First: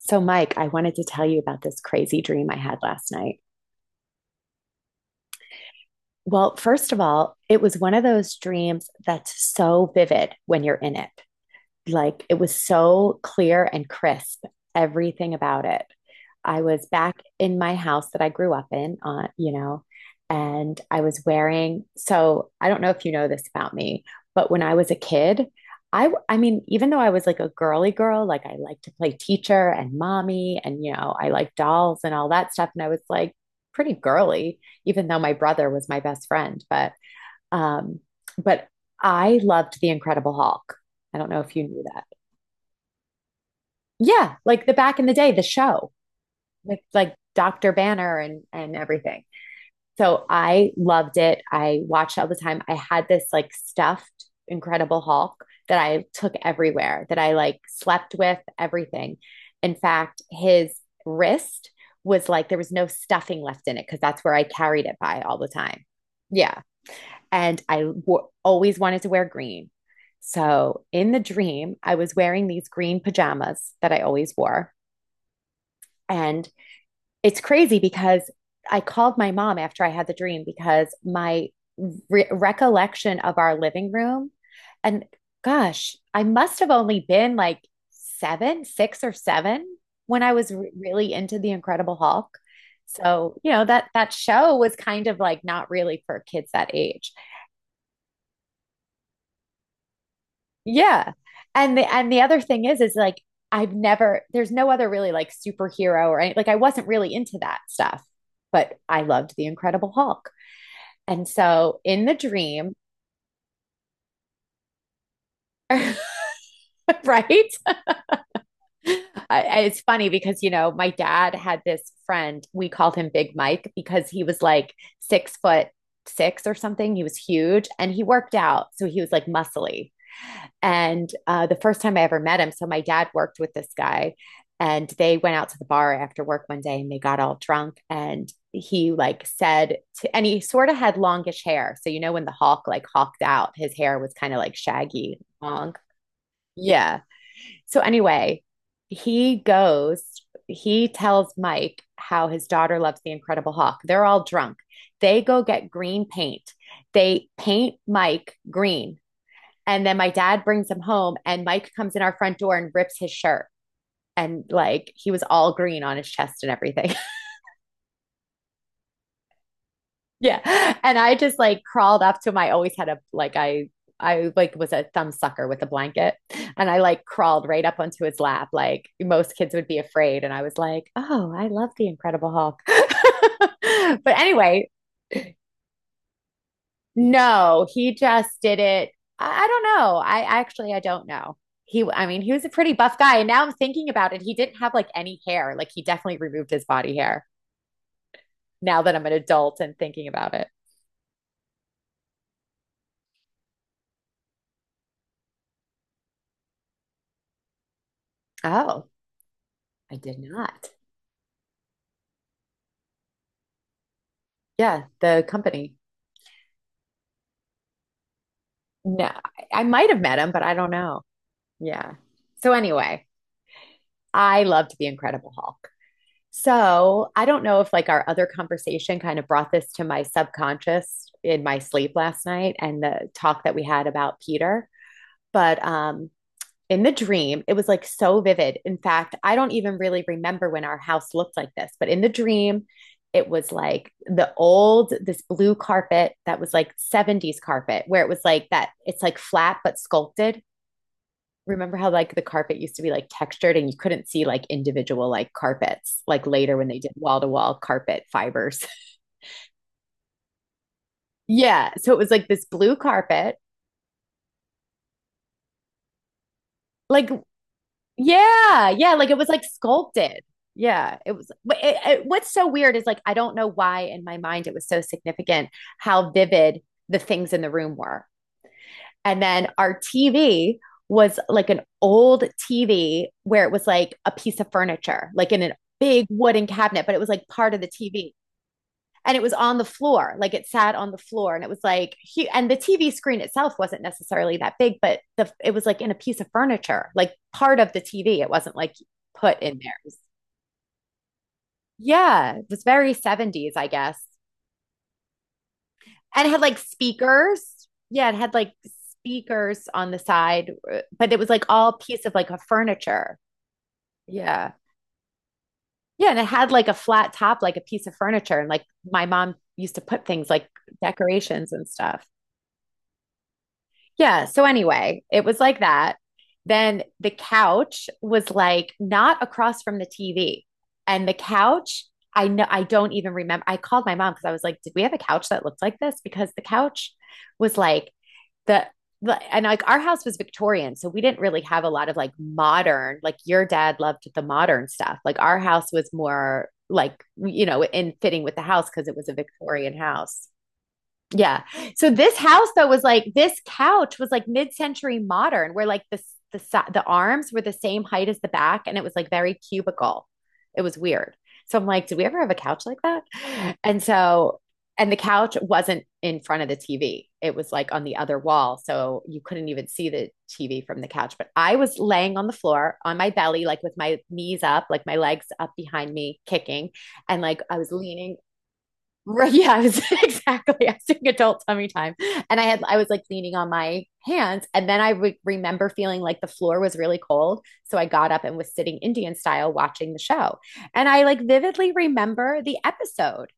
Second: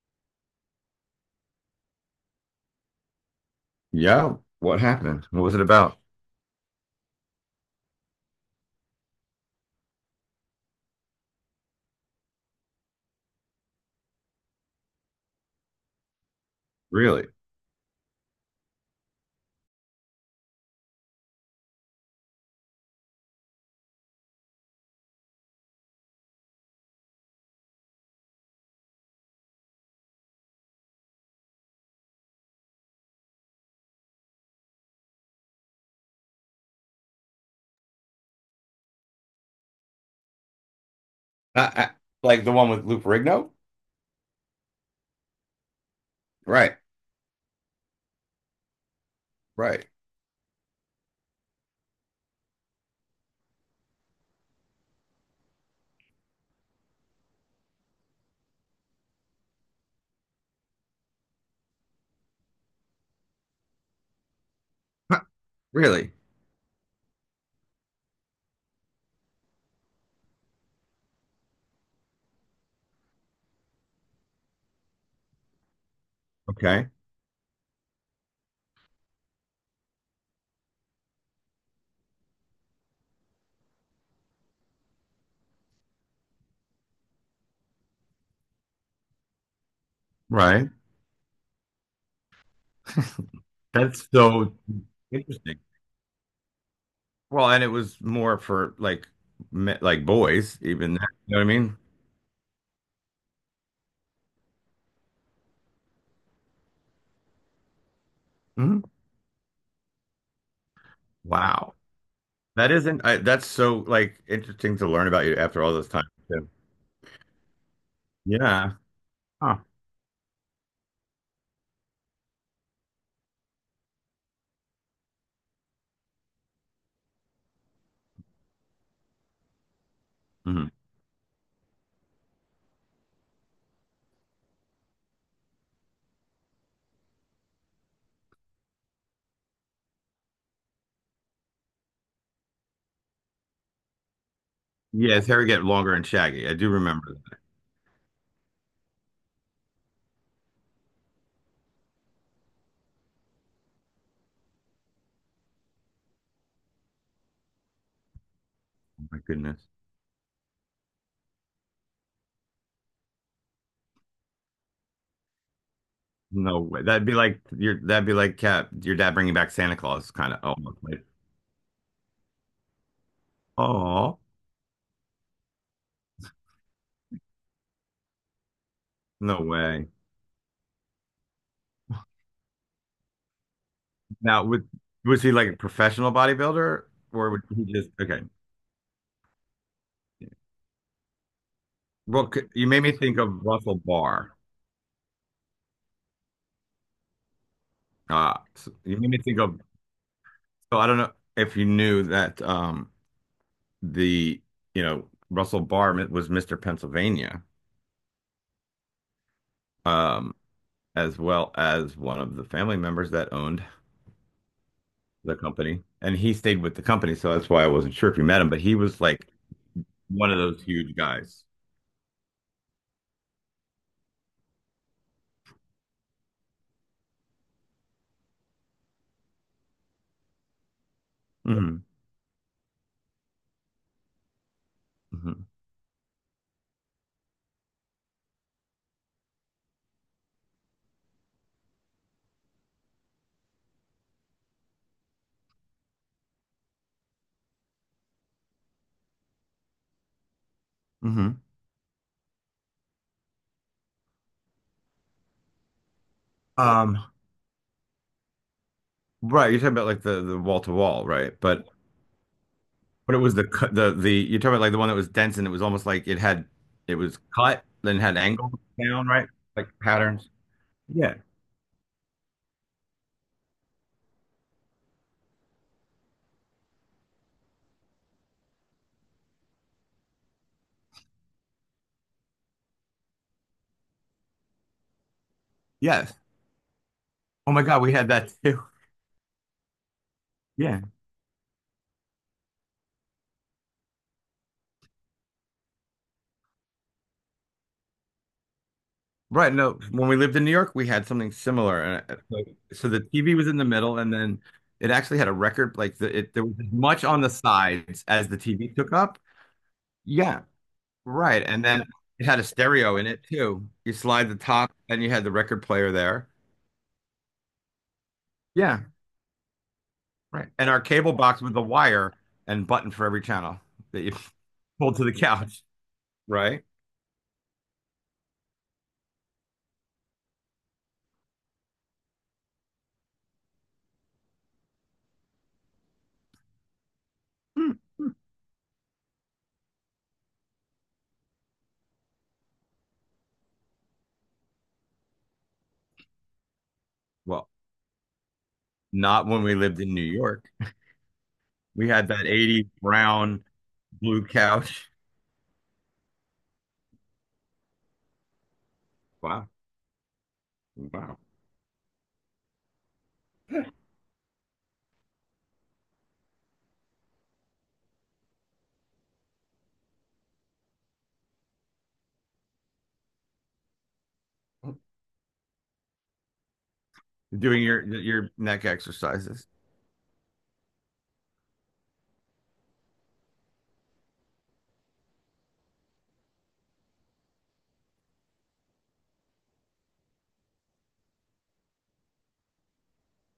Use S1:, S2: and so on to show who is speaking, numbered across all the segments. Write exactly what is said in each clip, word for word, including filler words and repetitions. S1: So, Mike, I wanted to tell you about this crazy dream I had last night.
S2: Yeah. What happened? What was it about?
S1: Well, first of all, it was one of those dreams that's so vivid when you're in it. Like it was so clear and crisp, everything about it. I was back
S2: Really?
S1: in my house that I grew up in, uh, you know, and I was wearing. So I don't know if you know this about me, but when I was a kid, I—I mean, even though I was like a girly girl, like I liked to play teacher and mommy, and you know, I liked dolls and all that stuff, and I was like pretty girly, even though my brother was my best friend. But um, but I loved The Incredible Hulk. I don't know if you
S2: Uh,
S1: knew
S2: uh,
S1: that.
S2: like the one with Lou Ferrigno?
S1: Yeah, like the back in the day, the show
S2: Right.
S1: with like Doctor Banner and and everything.
S2: Right.
S1: So I loved it. I watched it all the time. I had this like stuffed Incredible Hulk that I took everywhere, that I like slept with everything. In fact, his wrist was like there was no stuffing left in it because that's where I carried it by
S2: Huh,
S1: all the time.
S2: really?
S1: Yeah. And I w- always wanted to wear green. So in the dream, I was wearing these green pajamas that I always wore. And
S2: Okay.
S1: it's crazy because I called my mom after I had the dream, because my re- recollection of our living room, and gosh, I must have only been like seven, six or seven when I was
S2: Right.
S1: re- really into The Incredible Hulk. So, you know, that
S2: That's
S1: that
S2: so
S1: show was kind of like
S2: interesting.
S1: not really for kids that age.
S2: Well, and it was more for like me- like boys, even that.
S1: Yeah.
S2: You know what I
S1: And
S2: mean?
S1: the and the other thing is is like I've never there's no other really like superhero or any like I wasn't really into that stuff, but
S2: Mhm.
S1: I loved the Incredible Hulk. And
S2: Wow.
S1: so in the
S2: That
S1: dream,
S2: isn't I, that's so like interesting to learn about you after all this
S1: right?
S2: time too. Yeah.
S1: I-
S2: Huh.
S1: it's funny because you know my dad had this friend we called him Big Mike because he was like six foot six or something. He was huge and he worked out, so he was like muscly.
S2: Mhm.
S1: And uh, the first time I ever met him, so my dad worked with this guy and they went out to the bar after work one day and they got all drunk and he like said to and he sort of had longish hair, so you know when the hawk like hawked out his hair was kind of like
S2: Yeah,
S1: shaggy
S2: his hair get
S1: long,
S2: longer and shaggy. I do
S1: yeah,
S2: remember that.
S1: so anyway, he goes he tells Mike how his daughter loves the incredible hawk. They're all drunk. They go get green paint. They paint Mike green.
S2: My goodness.
S1: And then my dad brings him home, and Mike comes in our front door and rips his shirt. And like he was all green on his chest and
S2: No way.
S1: everything.
S2: That'd be like your that'd be like cat your dad bringing back Santa Claus kind of,
S1: Yeah.
S2: almost
S1: And
S2: like,
S1: I just like crawled up to him. I always had a, like, I,
S2: oh,
S1: I like was a thumb sucker with a blanket, and I like crawled right up onto his lap. Like most
S2: no
S1: kids would be
S2: way.
S1: afraid. And I was like, oh, I love the Incredible Hulk. But
S2: Now
S1: anyway.
S2: would was he like a professional bodybuilder, or would he
S1: No,
S2: just
S1: he
S2: okay?
S1: just did it. I, I don't know. I actually, I don't know. He, I mean,
S2: Well,
S1: he
S2: c-
S1: was a
S2: you
S1: pretty
S2: made me
S1: buff guy,
S2: think
S1: and now
S2: of
S1: I'm
S2: Russell
S1: thinking about it. He
S2: Barr.
S1: didn't have like any hair. Like he definitely removed his body hair.
S2: Uh, s-
S1: Now that
S2: you
S1: I'm
S2: made
S1: an
S2: me think
S1: adult
S2: of,
S1: and thinking about it.
S2: so I don't know if you knew that um the you know Russell Barr mi- was Mister Pennsylvania,
S1: Oh, I did
S2: um
S1: not.
S2: as well as one of the family members that owned
S1: Yeah, the
S2: the
S1: company.
S2: company, and he stayed with the company. So that's why I wasn't sure if you met him, but he was
S1: No,
S2: like
S1: I, I might have met
S2: one
S1: him,
S2: of
S1: but I
S2: those
S1: don't
S2: huge
S1: know.
S2: guys.
S1: Yeah. So anyway, I loved The Incredible Hulk. So I don't know if like our other conversation kind of brought this to my subconscious in my
S2: Mm-hmm.
S1: sleep last night and the talk that we had about Peter,
S2: Mm-hmm.
S1: but um in the dream, it was like so vivid. In fact, I don't even really remember when our house looked like this, but in the dream, it was like the old, this blue carpet that was like seventies carpet, where it was like that, it's like flat but sculpted.
S2: Mm-hmm.
S1: Remember how like the carpet used to be like textured and you couldn't see like individual like carpets like later when they did
S2: Um,
S1: wall to wall carpet fibers.
S2: right, you're talking about like the the wall to wall, right? But
S1: Yeah, so it was like this blue
S2: but it was
S1: carpet.
S2: the cut the the you're talking about like the one that was dense, and it was almost like it had it
S1: Like
S2: was cut, then had angles
S1: yeah, yeah,
S2: down,
S1: like it
S2: right?
S1: was like
S2: Like
S1: sculpted.
S2: patterns.
S1: Yeah, it
S2: Yeah.
S1: was, but it, it, what's so weird is like I don't know why in my mind it was so significant, how vivid the things in the room were. And then our T V was like an old T V where it was like a piece of furniture, like in an big
S2: Yes.
S1: wooden cabinet, but it was like
S2: Oh
S1: part of
S2: my
S1: the
S2: God, we had
S1: T V.
S2: that too.
S1: And it was on the floor, like it sat
S2: Yeah.
S1: on the floor. And it was like he, and the TV screen itself wasn't necessarily that big, but the it was like in a piece of furniture, like part of the TV. It wasn't like put
S2: Right.
S1: in there.
S2: No,
S1: It was,
S2: when we lived in New York, we had something similar. And uh,
S1: yeah, it
S2: like,
S1: was
S2: so
S1: very
S2: the T V was
S1: seventies,
S2: in the
S1: I guess.
S2: middle, and then it actually had a record, like the,
S1: And it
S2: it
S1: had
S2: there was
S1: like
S2: as much on the
S1: speakers,
S2: sides
S1: yeah, it
S2: as
S1: had
S2: the
S1: like
S2: T V took up.
S1: speakers on the
S2: Yeah.
S1: side. Uh, but it was
S2: Right.
S1: like
S2: And
S1: all
S2: then
S1: piece of
S2: it
S1: like a
S2: had a stereo in
S1: furniture.
S2: it too. You slide the
S1: Yeah,
S2: top and you had the record player
S1: yeah, and it
S2: there.
S1: had like a flat top, like a piece of furniture. And like
S2: Yeah,
S1: my mom used to put things like
S2: right. And our cable box
S1: decorations
S2: with the
S1: and stuff.
S2: wire and button for every channel that you
S1: Yeah. So
S2: pulled
S1: anyway,
S2: to the
S1: it was like
S2: couch,
S1: that.
S2: right?
S1: Then the couch was like not across from the T V. And the couch, I know, I don't even remember. I called my mom because I was like, did we have a couch that looked like this? Because the couch was
S2: Hmm.
S1: like the and like our house was Victorian, so we didn't really have a lot of like modern, like your dad loved the modern stuff. Like our house was more like, you
S2: Well,
S1: know, in fitting with the house because it was a
S2: not when we
S1: Victorian
S2: lived in New
S1: house.
S2: York.
S1: Yeah.
S2: We
S1: So
S2: had
S1: this
S2: that
S1: house though
S2: eighty
S1: was like this
S2: brown
S1: couch was
S2: blue
S1: like
S2: couch.
S1: mid-century modern, where like the s- the si- the arms were the same height as the back, and it was like very
S2: Wow.
S1: cubical. It was weird.
S2: Wow.
S1: So I'm like, did we ever have a couch like that? And so, and the couch wasn't in front of the T V. It was like on the other wall, so you couldn't even see the T V from the couch. But I was laying on the floor on my belly, like with my knees up, like my legs up behind me, kicking, and like I
S2: Doing
S1: was
S2: your
S1: leaning.
S2: your neck
S1: Right,
S2: exercises.
S1: yeah, I was, exactly. I was doing adult tummy time, and I had I was like leaning on my hands, and then I re- remember feeling like the floor was really cold, so I got up and was sitting Indian style watching the show, and I like vividly remember the episode,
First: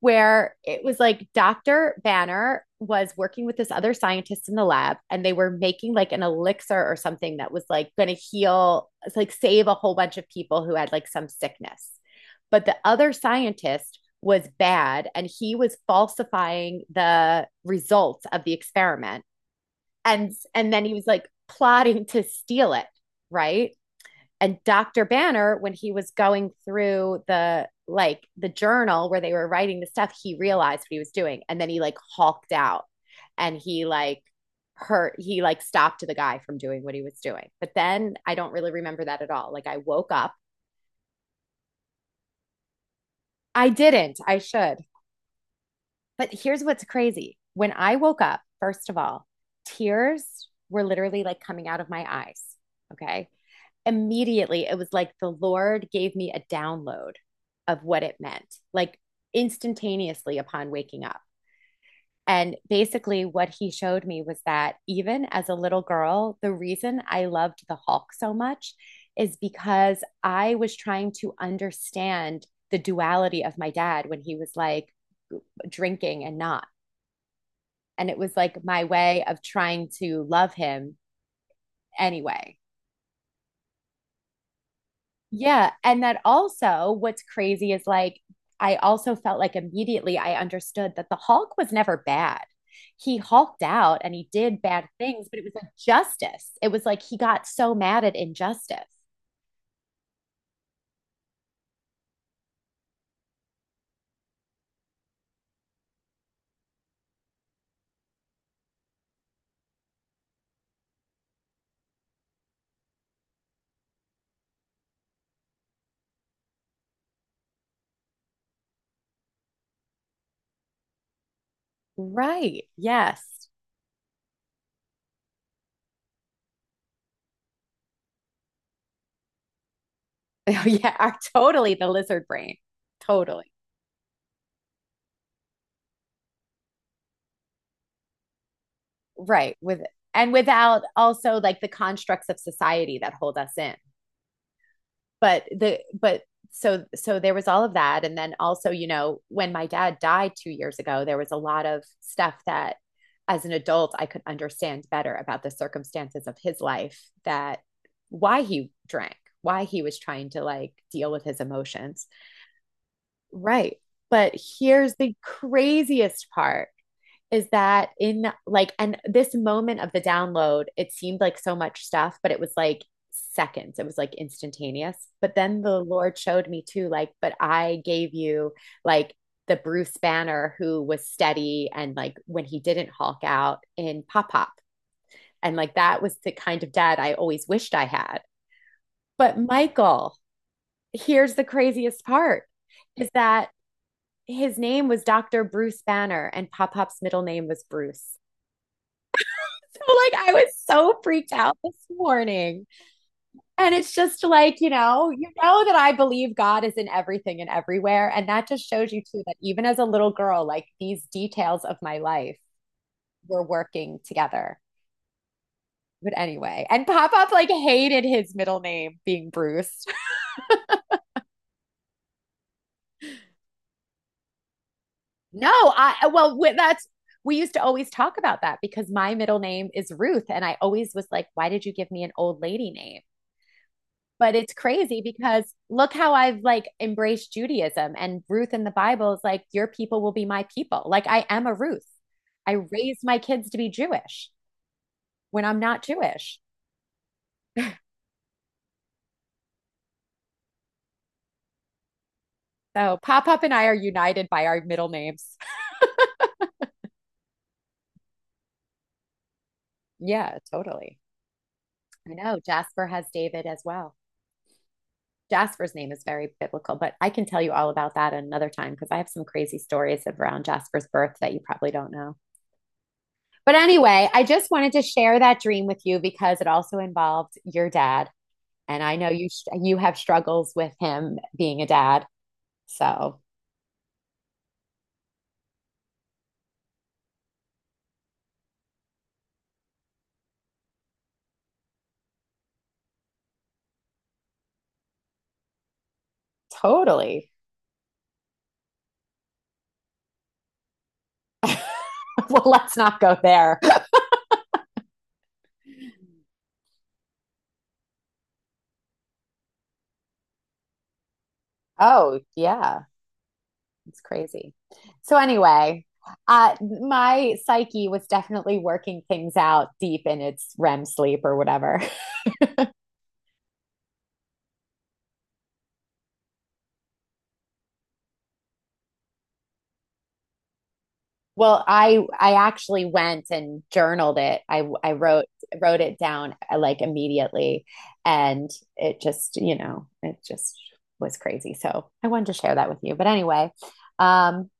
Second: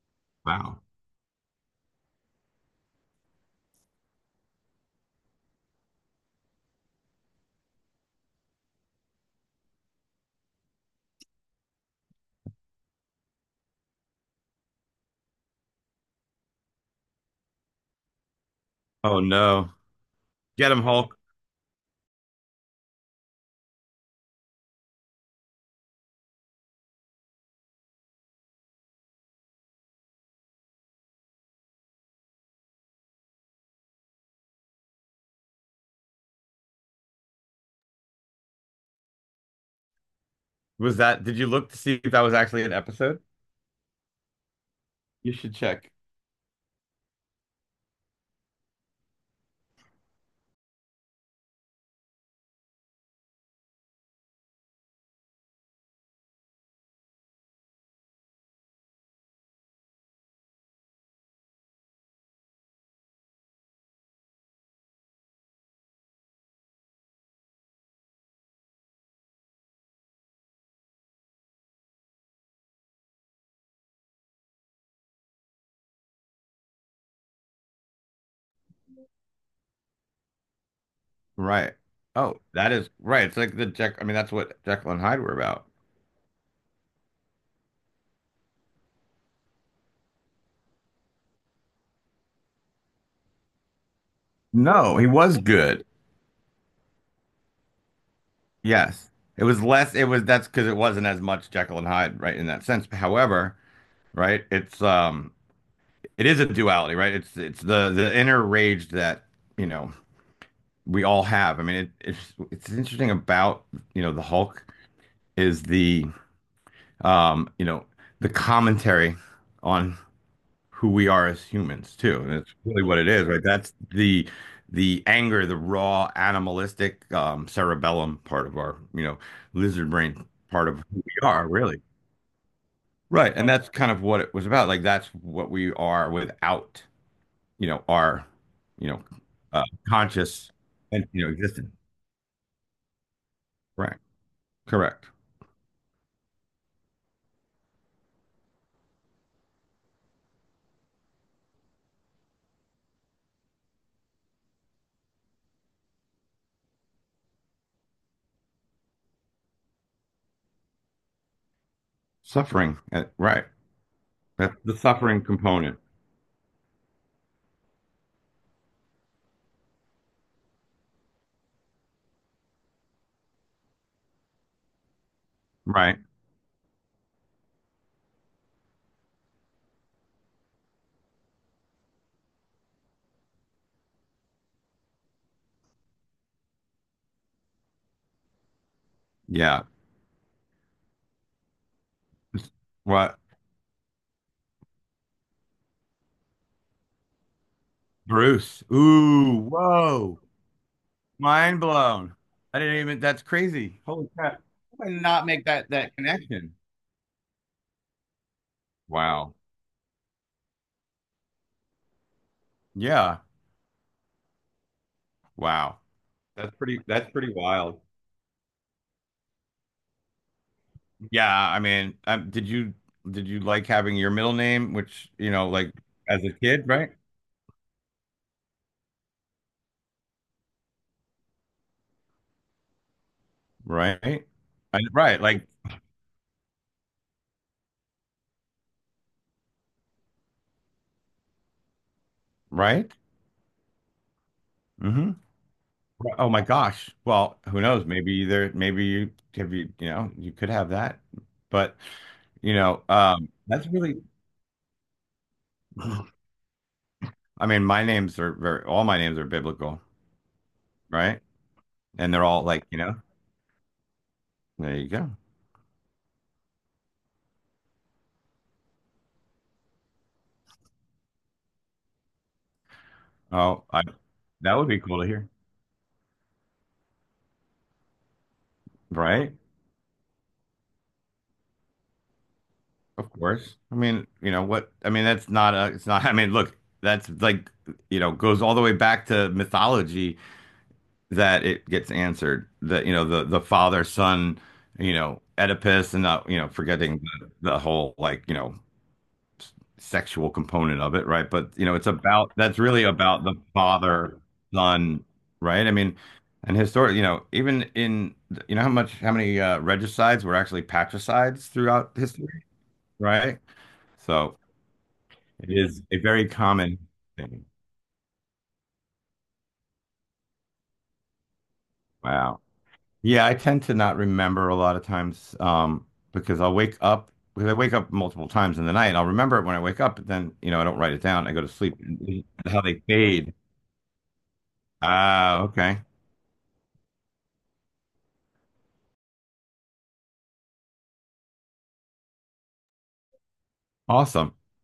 S1: where it
S2: Wow.
S1: was like Doctor Banner was working with this other scientist in the lab and they were making like an elixir or something that was like going to heal, like save a whole bunch of people who had like some sickness. But the other scientist was bad and he was falsifying the results of the
S2: Oh
S1: experiment.
S2: no.
S1: And
S2: Get
S1: and
S2: him,
S1: then he was
S2: Hulk.
S1: like plotting to steal it, right? And Doctor Banner, when he was going through the like the journal where they were writing the stuff, he realized what he was doing. And then he like hulked out, and he like hurt he like stopped the guy from doing what he was doing. But then I don't really remember that at all. Like I woke up.
S2: Was that did you look to see if that was actually an episode?
S1: I didn't. I should.
S2: You should check.
S1: But here's what's crazy. When I woke up, first of all, tears were literally like coming out of my eyes. Okay. Immediately it was like the Lord gave me a download of what it meant, like instantaneously upon waking up. And basically, what he showed me was that even as a little girl, the reason I loved the Hulk so much is because I was trying to understand the duality of my dad when he was like drinking and not. And it was like my way of trying to love him
S2: Right. Oh,
S1: anyway.
S2: that is right. It's like the Jack. I mean, that's what Jekyll and Hyde were about.
S1: Yeah. And that also, what's crazy is like, I also felt like immediately I understood that the Hulk was never bad. He hulked out and he did bad
S2: No, he
S1: things,
S2: was
S1: but it was like
S2: good.
S1: justice. It was like he got so mad at injustice.
S2: Yes. It was less, it was that's because it wasn't as much Jekyll and Hyde, right, in that sense. However, right, it's um it is a duality, right? It's it's the the inner rage that, you know, we all have. I mean, it it's it's interesting about, you know, the Hulk is the um, you know, the commentary on who we are as humans too. And it's
S1: Right.
S2: really what it is, right?
S1: Yes.
S2: That's the the anger, the raw animalistic um, cerebellum part of our, you know, lizard brain part of who
S1: Yeah. Are
S2: we are, really.
S1: totally the lizard brain.
S2: Right. And
S1: Totally.
S2: that's kind of what it was about. Like that's what we are without, you know, our, you know,
S1: Right.
S2: uh,
S1: With and
S2: conscious
S1: without
S2: and, you know,
S1: also like
S2: existence.
S1: the constructs of society that hold us in.
S2: Right. Correct.
S1: but the but so so there was all of that, and then also you know when my dad died two years ago there was a lot of stuff that as an adult I could understand better about the circumstances of his life, that why he drank, why he was trying to like deal with his emotions,
S2: Suffering. uh, Right.
S1: right? But
S2: That's the
S1: here's the
S2: suffering component.
S1: craziest part is that in like and this moment of the download, it seemed like so much stuff, but it was like seconds, it was like instantaneous. But then the
S2: Right.
S1: Lord showed me too, like, but I gave you, like, the Bruce Banner who was steady, and like when he didn't hulk out in Pop Pop. And like that was the kind of dad I always wished I had. But
S2: Yeah.
S1: Michael, here's the craziest part is
S2: What?
S1: that his name was Dr. Bruce Banner, and Pop Pop's middle name was Bruce.
S2: Bruce. Ooh, whoa.
S1: Like I was so freaked
S2: Mind
S1: out this
S2: blown. I
S1: morning.
S2: didn't even, that's
S1: And
S2: crazy.
S1: it's
S2: Holy
S1: just
S2: crap.
S1: like, you
S2: I did
S1: know,
S2: not
S1: you
S2: make
S1: know
S2: that
S1: that I
S2: that
S1: believe
S2: connection.
S1: God is in everything and everywhere. And that just shows you too
S2: Wow.
S1: that even as a little girl, like these details of my life
S2: Yeah.
S1: were working together.
S2: Wow.
S1: But
S2: That's
S1: anyway,
S2: pretty
S1: and
S2: that's
S1: Pop
S2: pretty
S1: Up like
S2: wild.
S1: hated his middle name being Bruce.
S2: Yeah, I mean, um, did you did you like having your middle name, which, you know,
S1: No,
S2: like,
S1: I
S2: as a
S1: well
S2: kid, right?
S1: that's we used to always talk about that because my middle name is Ruth, and I always was like, why did you give me an old lady name?
S2: Right.
S1: But it's
S2: I-
S1: crazy
S2: right, like,
S1: because look how I've like embraced Judaism, and Ruth in the Bible is like, your people will be my people. Like I am a Ruth. I
S2: right?
S1: raised my kids to be Jewish
S2: hmm
S1: when I'm not
S2: Oh my
S1: Jewish.
S2: gosh. Well, who knows? Maybe there maybe you have you, you know, you could have that. But, you know,
S1: So
S2: um
S1: Pop Up and
S2: that's
S1: I are
S2: really,
S1: united by our middle names.
S2: I mean, my names are very, all my names are biblical,
S1: Yeah, totally.
S2: right? And
S1: I
S2: they're all
S1: know
S2: like, you
S1: Jasper
S2: know.
S1: has David as well.
S2: There you go.
S1: Jasper's name is very biblical, but I can tell you all about that another time because I have some crazy stories around Jasper's birth that you probably don't know. But
S2: Oh, I,
S1: anyway, I
S2: that
S1: just
S2: would
S1: wanted
S2: be
S1: to
S2: cool to
S1: share
S2: hear,
S1: that dream with you because it also involved your dad. And I know
S2: right?
S1: you sh- you have struggles with him being a dad.
S2: Of
S1: So
S2: course. I mean, you know what? I mean, that's not a, it's not, I mean, look, that's like, you know, goes all the way back to mythology that it gets answered. That, you know, the, the father, son, you know, Oedipus and, uh, you know, forgetting the,
S1: totally.
S2: the whole, like, you know, sexual component of it, right? But you know, it's about
S1: Well,
S2: that's
S1: let's
S2: really
S1: not go
S2: about the
S1: there.
S2: father, son, right? I mean, and historically, you know, even in, you know, how much how many, uh, regicides were actually patricides throughout
S1: Oh,
S2: history,
S1: yeah.
S2: right?
S1: It's
S2: So
S1: crazy. So
S2: it is
S1: anyway,
S2: a very
S1: uh
S2: common
S1: my
S2: thing.
S1: psyche was definitely working things out deep in its REM sleep or whatever.
S2: Wow. Yeah, I tend to not remember a lot of times, um, because I'll wake up because I wake up multiple times in the night. I'll remember it when I wake up, but then, you know, I don't write it down. I go to
S1: Well,
S2: sleep.
S1: I I
S2: How they
S1: actually went
S2: fade.
S1: and journaled it. I I wrote
S2: Ah, okay,
S1: wrote it down uh, like immediately, and it just you know it just was crazy. So I wanted to share that with you. But anyway,
S2: awesome.
S1: um,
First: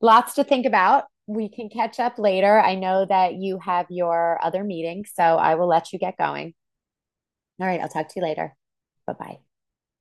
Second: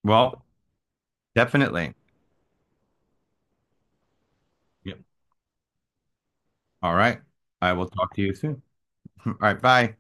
S1: lots
S2: Well,
S1: to think about. We can
S2: definitely.
S1: catch up later. I know that you have your other
S2: Yep.
S1: meeting, so I will let you get going.
S2: All right.
S1: All
S2: I
S1: right,
S2: will
S1: I'll talk to
S2: talk to
S1: you
S2: you
S1: later.
S2: soon.
S1: Bye
S2: All
S1: bye.
S2: right. Bye.